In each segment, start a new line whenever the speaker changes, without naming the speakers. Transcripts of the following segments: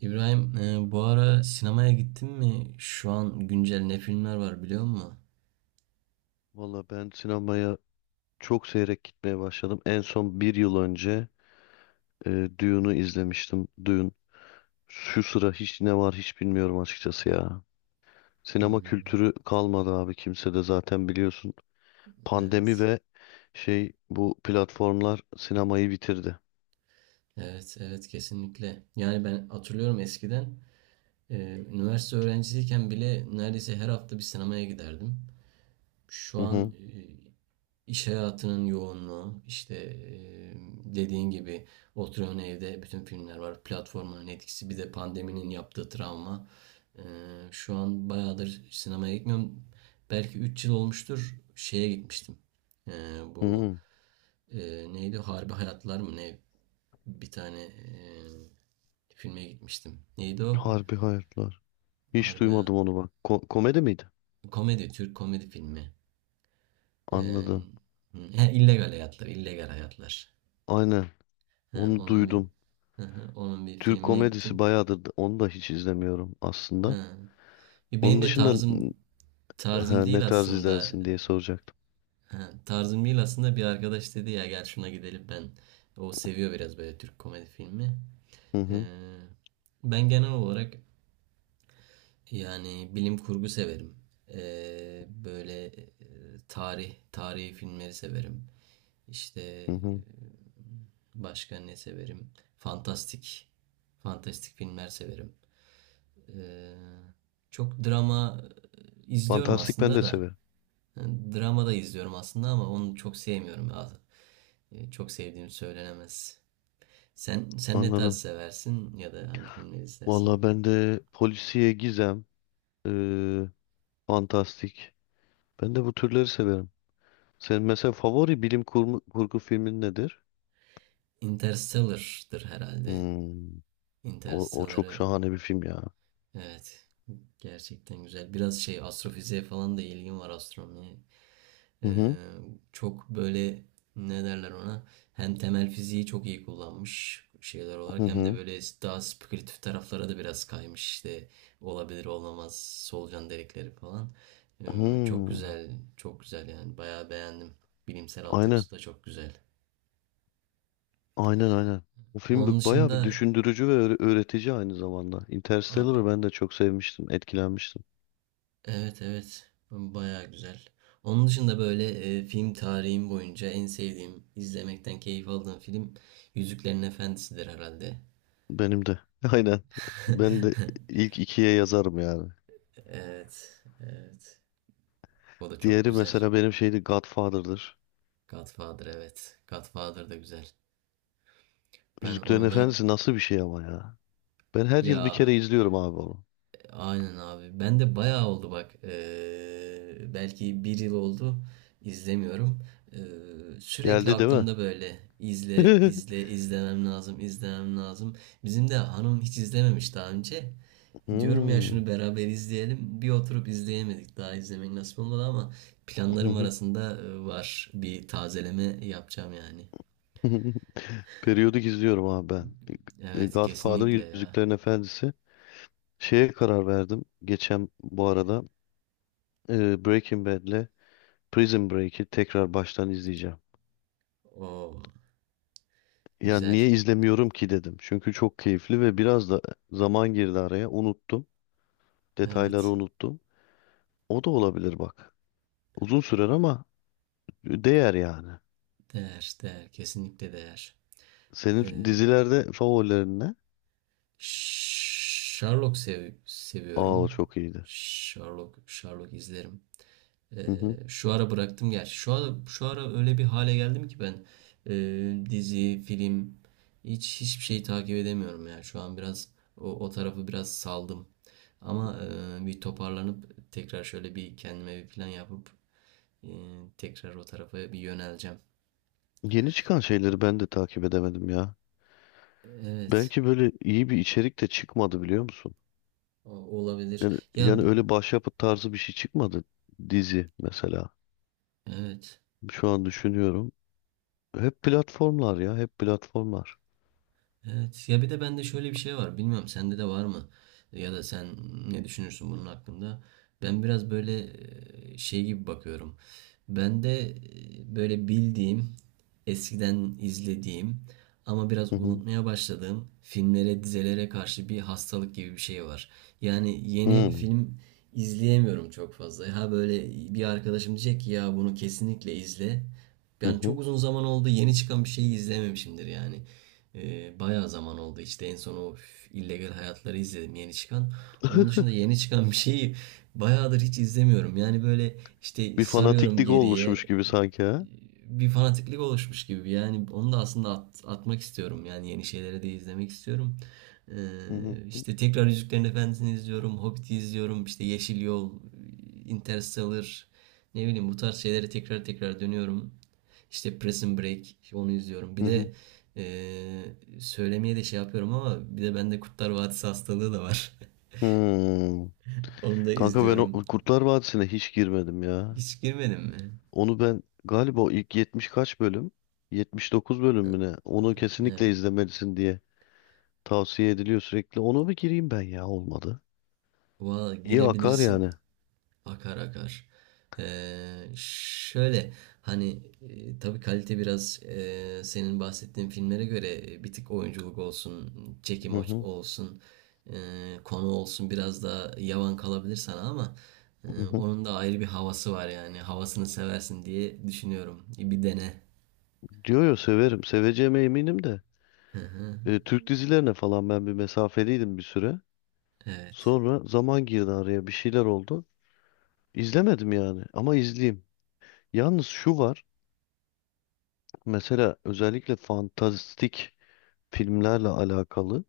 İbrahim, bu ara sinemaya gittin mi? Şu an güncel ne filmler var biliyor musun?
Valla ben sinemaya çok seyrek gitmeye başladım. En son bir yıl önce Dune'u izlemiştim. Dune. Şu sıra hiç ne var hiç bilmiyorum açıkçası ya. Sinema
Hmm,
kültürü kalmadı abi kimsede zaten biliyorsun. Pandemi
evet.
ve şey bu platformlar sinemayı bitirdi.
Evet, evet kesinlikle. Yani ben hatırlıyorum eskiden e, üniversite öğrencisiyken bile neredeyse her hafta bir sinemaya giderdim. Şu
Hı hı.
an İş hayatının yoğunluğu, işte dediğin gibi oturuyorsun evde bütün filmler var. Platformların etkisi bir de pandeminin yaptığı travma. Eee, Şu an bayağıdır sinemaya gitmiyorum. Belki 3 yıl olmuştur şeye gitmiştim. Eee,
Hı
Bu
hı.
neydi? Harbi Hayatlar mı ne? Bir tane filme gitmiştim. Neydi o?
Harbi hayatlar. Hiç
Harbi Hayat...
duymadım onu bak. Komedi miydi?
Komedi, Türk komedi filmi. Eee,
Anladım.
he, illegal Hayatlar, illegal Hayatlar.
Aynen.
He,
Onu
onun bir
duydum.
onun bir
Türk
filmine
komedisi
gittim.
bayağıdır onu da hiç izlemiyorum aslında.
He. Benim
Onun
de
dışında.
tarzım
Ha, ne
değil
tarz
aslında.
izlersin diye soracaktım.
He, tarzım değil aslında bir arkadaş dedi ya gel şuna gidelim ben. O seviyor biraz böyle Türk komedi filmi.
Hı
Ee,
hı,
Ben genel olarak yani bilim kurgu severim. Böyle tarihi filmleri severim. İşte
hı hı.
başka ne severim? Fantastik fantastik filmler severim. Ee, Çok drama izliyorum
Fantastik ben
aslında
de
da.
severim.
Yani drama da izliyorum aslında ama onu çok sevmiyorum ya. Çok sevdiğim söylenemez. Sen ne tarz
Anladım.
seversin ya da hangi filmleri izlersin?
Valla ben de polisiye gizem, eee, fantastik. Ben de bu türleri severim. Senin mesela favori bilim kurgu, kurgu filmin nedir?
Interstellar'dır herhalde.
Hmm. O çok
Interstellar'ı
şahane bir film ya.
evet gerçekten güzel. Biraz şey astrofiziğe falan da ilgim var astronomiye.
Hı hı,
Ee, Çok böyle ne derler ona hem temel fiziği çok iyi kullanmış şeyler
hı
olarak hem de
hı.
böyle daha spekülatif taraflara da biraz kaymış işte olabilir olmamaz solucan delikleri falan. Çok
Hmm.
güzel çok güzel yani bayağı beğendim. Bilimsel
Aynen,
altyapısı da çok güzel.
aynen, aynen.
Onun
Bayağı bir
dışında
düşündürücü ve öğretici aynı zamanda.
a-
Interstellar'ı ben de çok sevmiştim, etkilenmiştim.
evet evet bayağı güzel. Onun dışında böyle film tarihim boyunca en sevdiğim, izlemekten keyif aldığım film Yüzüklerin Efendisi'dir herhalde.
Benim de. Aynen. Ben de ilk ikiye yazarım yani.
Evet, evet. O da çok
Diğeri
güzel.
mesela benim şeydi Godfather'dır.
Godfather evet. Godfather da güzel. Ben
Yüzüklerin
onu da
Efendisi nasıl bir şey ama ya. Ben her yıl bir
ya
kere izliyorum abi onu.
aynen abi. Ben de bayağı oldu bak. Belki bir yıl oldu. İzlemiyorum. Sürekli
Geldi değil mi?
aklımda böyle izle izle izlemem lazım izlemem lazım. Bizim de hanım hiç izlememiş daha önce. Diyorum ya
Hmm.
şunu beraber izleyelim. Bir oturup izleyemedik. Daha izlemek nasip olmadı ama planlarım arasında var. Bir tazeleme yapacağım yani.
Periyodik izliyorum abi ben. E,
Evet
Godfather,
kesinlikle ya.
Yüzüklerin Efendisi. Şeye karar verdim. Geçen bu arada Breaking Bad'le Prison Break'i tekrar baştan izleyeceğim.
O
Ya
güzel.
niye izlemiyorum ki dedim. Çünkü çok keyifli ve biraz da zaman girdi araya. Unuttum. Detayları
Evet.
unuttum. O da olabilir bak. Uzun sürer ama değer yani.
Değer, değer. Kesinlikle değer.
Senin
Ee,
dizilerde favorilerin ne?
Sherlock
Aa o
seviyorum.
çok iyiydi.
Sherlock, Sherlock izlerim.
Hı hı.
Şu ara bıraktım gerçi. Şu ara öyle bir hale geldim ki ben dizi, film hiç hiçbir şeyi takip edemiyorum ya. Şu an biraz o tarafı biraz saldım. Ama bir toparlanıp tekrar şöyle bir kendime bir plan yapıp ee, tekrar o tarafa bir yöneleceğim.
Yeni çıkan şeyleri ben de takip edemedim ya.
Evet,
Belki böyle iyi bir içerik de çıkmadı biliyor musun?
o- olabilir.
Yani,
Ya
yani öyle başyapıt tarzı bir şey çıkmadı dizi mesela.
evet.
Şu an düşünüyorum. Hep platformlar ya, hep platformlar.
Evet ya bir de bende şöyle bir şey var. Bilmiyorum sende de var mı? Ya da sen ne düşünürsün bunun hakkında? Ben biraz böyle şey gibi bakıyorum. Ben de böyle bildiğim, eskiden izlediğim ama biraz
Hı hı.
unutmaya başladığım filmlere, dizelere karşı bir hastalık gibi bir şey var. Yani yeni
Hı
film izleyemiyorum çok fazla. Ha böyle bir arkadaşım diyecek ki ya bunu kesinlikle izle.
hı.
Yani çok
Hı.
uzun zaman oldu yeni çıkan bir şeyi izlememişimdir yani. Bayağı zaman oldu işte en son o illegal hayatları izledim yeni çıkan. Onun dışında yeni çıkan bir şeyi bayağıdır hiç izlemiyorum. Yani böyle işte
Bir
sarıyorum
fanatiklik
geriye
oluşmuş gibi sanki ha.
bir fanatiklik oluşmuş gibi. Yani onu da aslında atmak istiyorum. Yani yeni şeyleri de izlemek istiyorum. Ee,
Hı hı,
işte tekrar Yüzüklerin Efendisi'ni izliyorum. Hobbit'i izliyorum. İşte Yeşil Yol, Interstellar. Ne bileyim bu tarz şeylere tekrar tekrar dönüyorum. İşte Prison Break işte onu izliyorum. Bir
hı hı.
de ee, söylemeye de şey yapıyorum ama bir de bende Kurtlar Vadisi hastalığı da var.
Hmm.
Onu da
Kanka ben o
izliyorum.
Kurtlar Vadisi'ne hiç girmedim ya.
Hiç girmedin mi?
Onu ben galiba o ilk 70 kaç bölüm? 79 bölüm mü ne? Onu
Evet.
kesinlikle izlemelisin diye tavsiye ediliyor sürekli. Ona bir gireyim ben ya olmadı.
Valla
İyi akar
girebilirsin.
yani.
Akar akar. Şöyle hani tabii kalite biraz senin bahsettiğin filmlere göre bir tık oyunculuk olsun, çekim
Hı hı,
olsun, konu olsun biraz daha yavan kalabilir sana ama e,
hı hı.
onun da ayrı bir havası var yani. Havasını seversin diye düşünüyorum. Bir dene.
Diyor ya severim. Seveceğime eminim de.
Hı hı.
E, Türk dizilerine falan ben bir mesafeliydim bir süre.
Evet.
Sonra zaman girdi araya bir şeyler oldu. İzlemedim yani ama izleyeyim. Yalnız şu var. Mesela özellikle fantastik filmlerle alakalı.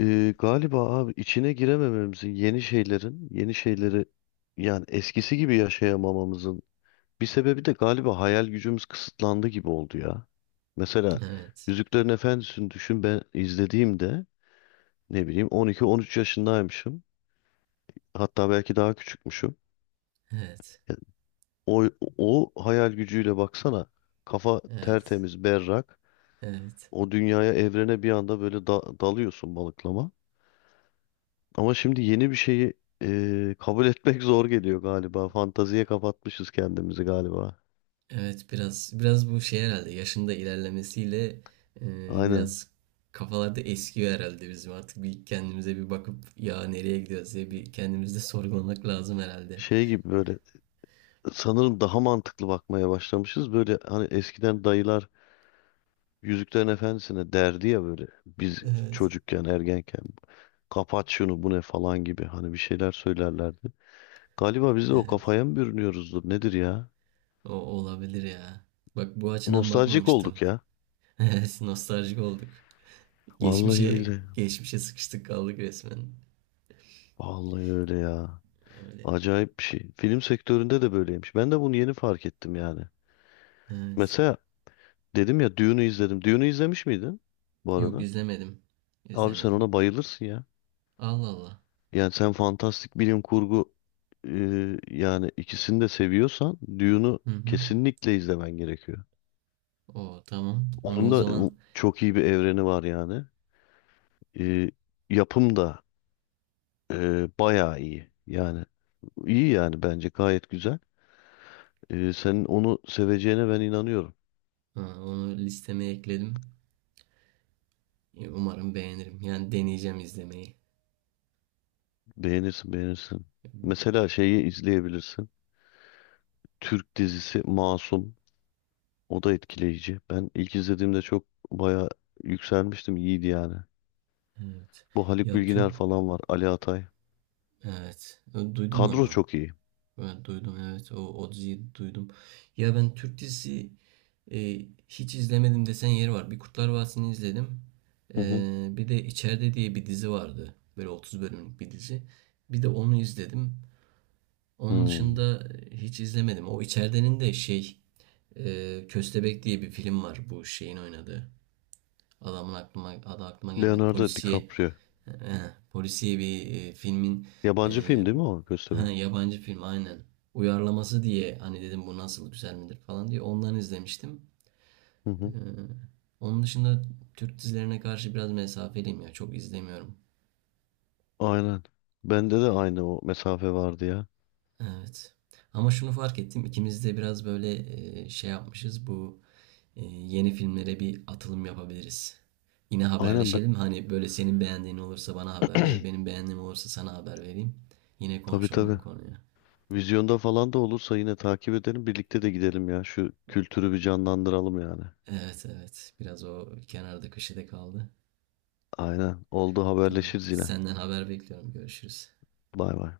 E, galiba abi içine giremememizin yeni şeylerin, yeni şeyleri yani eskisi gibi yaşayamamamızın bir sebebi de galiba hayal gücümüz kısıtlandı gibi oldu ya. Mesela
Evet.
Yüzüklerin Efendisi'ni düşün ben izlediğimde ne bileyim 12-13 yaşındaymışım. Hatta belki daha küçükmüşüm.
Evet.
Yani o, o hayal gücüyle baksana kafa
Evet.
tertemiz berrak.
Evet.
O dünyaya, evrene bir anda böyle dalıyorsun balıklama. Ama şimdi yeni bir şeyi kabul etmek zor geliyor galiba. Fantaziye kapatmışız kendimizi galiba.
Evet biraz biraz bu şey herhalde yaşında ilerlemesiyle
Aynen.
biraz kafalarda eskiyor herhalde bizim artık bir kendimize bir bakıp ya nereye gidiyoruz diye bir kendimizde sorgulamak lazım herhalde.
Şey gibi böyle sanırım daha mantıklı bakmaya başlamışız. Böyle hani eskiden dayılar Yüzüklerin Efendisi'ne derdi ya böyle biz
Evet.
çocukken, ergenken kapat şunu bu ne falan gibi hani bir şeyler söylerlerdi. Galiba biz de o
Evet.
kafaya mı bürünüyoruzdur nedir ya?
O olabilir ya. Bak bu açıdan
Nostaljik
bakmamıştım.
olduk ya.
Evet, nostaljik olduk.
Vallahi
Geçmişe
billahi.
geçmişe sıkıştık kaldık resmen.
Vallahi öyle ya.
Öyle.
Acayip bir şey. Film sektöründe de böyleymiş. Ben de bunu yeni fark ettim yani.
Evet.
Mesela dedim ya Dune'u izledim. Dune'u izlemiş miydin bu
Yok
arada?
izlemedim.
Abi sen
İzlemedim.
ona bayılırsın ya.
Allah Allah.
Yani sen fantastik bilim kurgu, e, yani ikisini de seviyorsan Dune'u
Hı hı.
kesinlikle izlemen gerekiyor.
O tamam. Onu
Onun
o
da
zaman
çok iyi bir evreni var yani. E, yapım da bayağı iyi. Yani iyi yani bence gayet güzel. E, senin onu seveceğine ben inanıyorum.
ha, onu listeme ekledim. Umarım beğenirim. Yani deneyeceğim izlemeyi.
Beğenirsin, beğenirsin. Mesela şeyi izleyebilirsin. Türk dizisi Masum. O da etkileyici. Ben ilk izlediğimde çok baya yükselmiştim. İyiydi yani.
Evet.
Bu Haluk
Ya
Bilginer
Türk
falan var. Ali Atay.
evet. Duydum
Kadro
onu.
çok iyi.
Ben duydum evet. O diziyi duydum. Ya ben Türk dizisi e, hiç izlemedim desen yeri var. Bir Kurtlar Vadisi'ni izledim.
Hı hı.
Bir de İçeride diye bir dizi vardı. Böyle 30 bölümlük bir dizi. Bir de onu izledim. Onun
Hmm.
dışında hiç izlemedim. O İçeridenin de şey Köstebek diye bir film var bu şeyin oynadığı. Adamın adı aklıma gelmedi.
Leonardo
Polisiye
DiCaprio.
polisiye bir filmin
Yabancı
e,
film değil mi o
ha,
Köstebek?
yabancı film aynen. Uyarlaması diye hani dedim bu nasıl güzel midir falan diye ondan izlemiştim.
Hı
Ee,
hı.
Onun dışında Türk dizilerine karşı biraz mesafeliyim ya çok izlemiyorum.
Aynen. Bende de aynı o mesafe vardı ya.
Evet. Ama şunu fark ettim ikimiz de biraz böyle şey yapmışız bu yeni filmlere bir atılım yapabiliriz. Yine
Aynen ben...
haberleşelim. Hani böyle senin beğendiğin olursa bana haber ver. Benim beğendiğim olursa sana haber vereyim. Yine
Tabii
konuşalım bu
tabii.
konuyu.
Vizyonda falan da olursa yine takip edelim. Birlikte de gidelim ya. Şu kültürü bir canlandıralım yani.
Evet evet. Biraz o kenarda köşede kaldı.
Aynen. Oldu
Tamam.
haberleşiriz yine.
Senden haber bekliyorum. Görüşürüz.
Bay bay.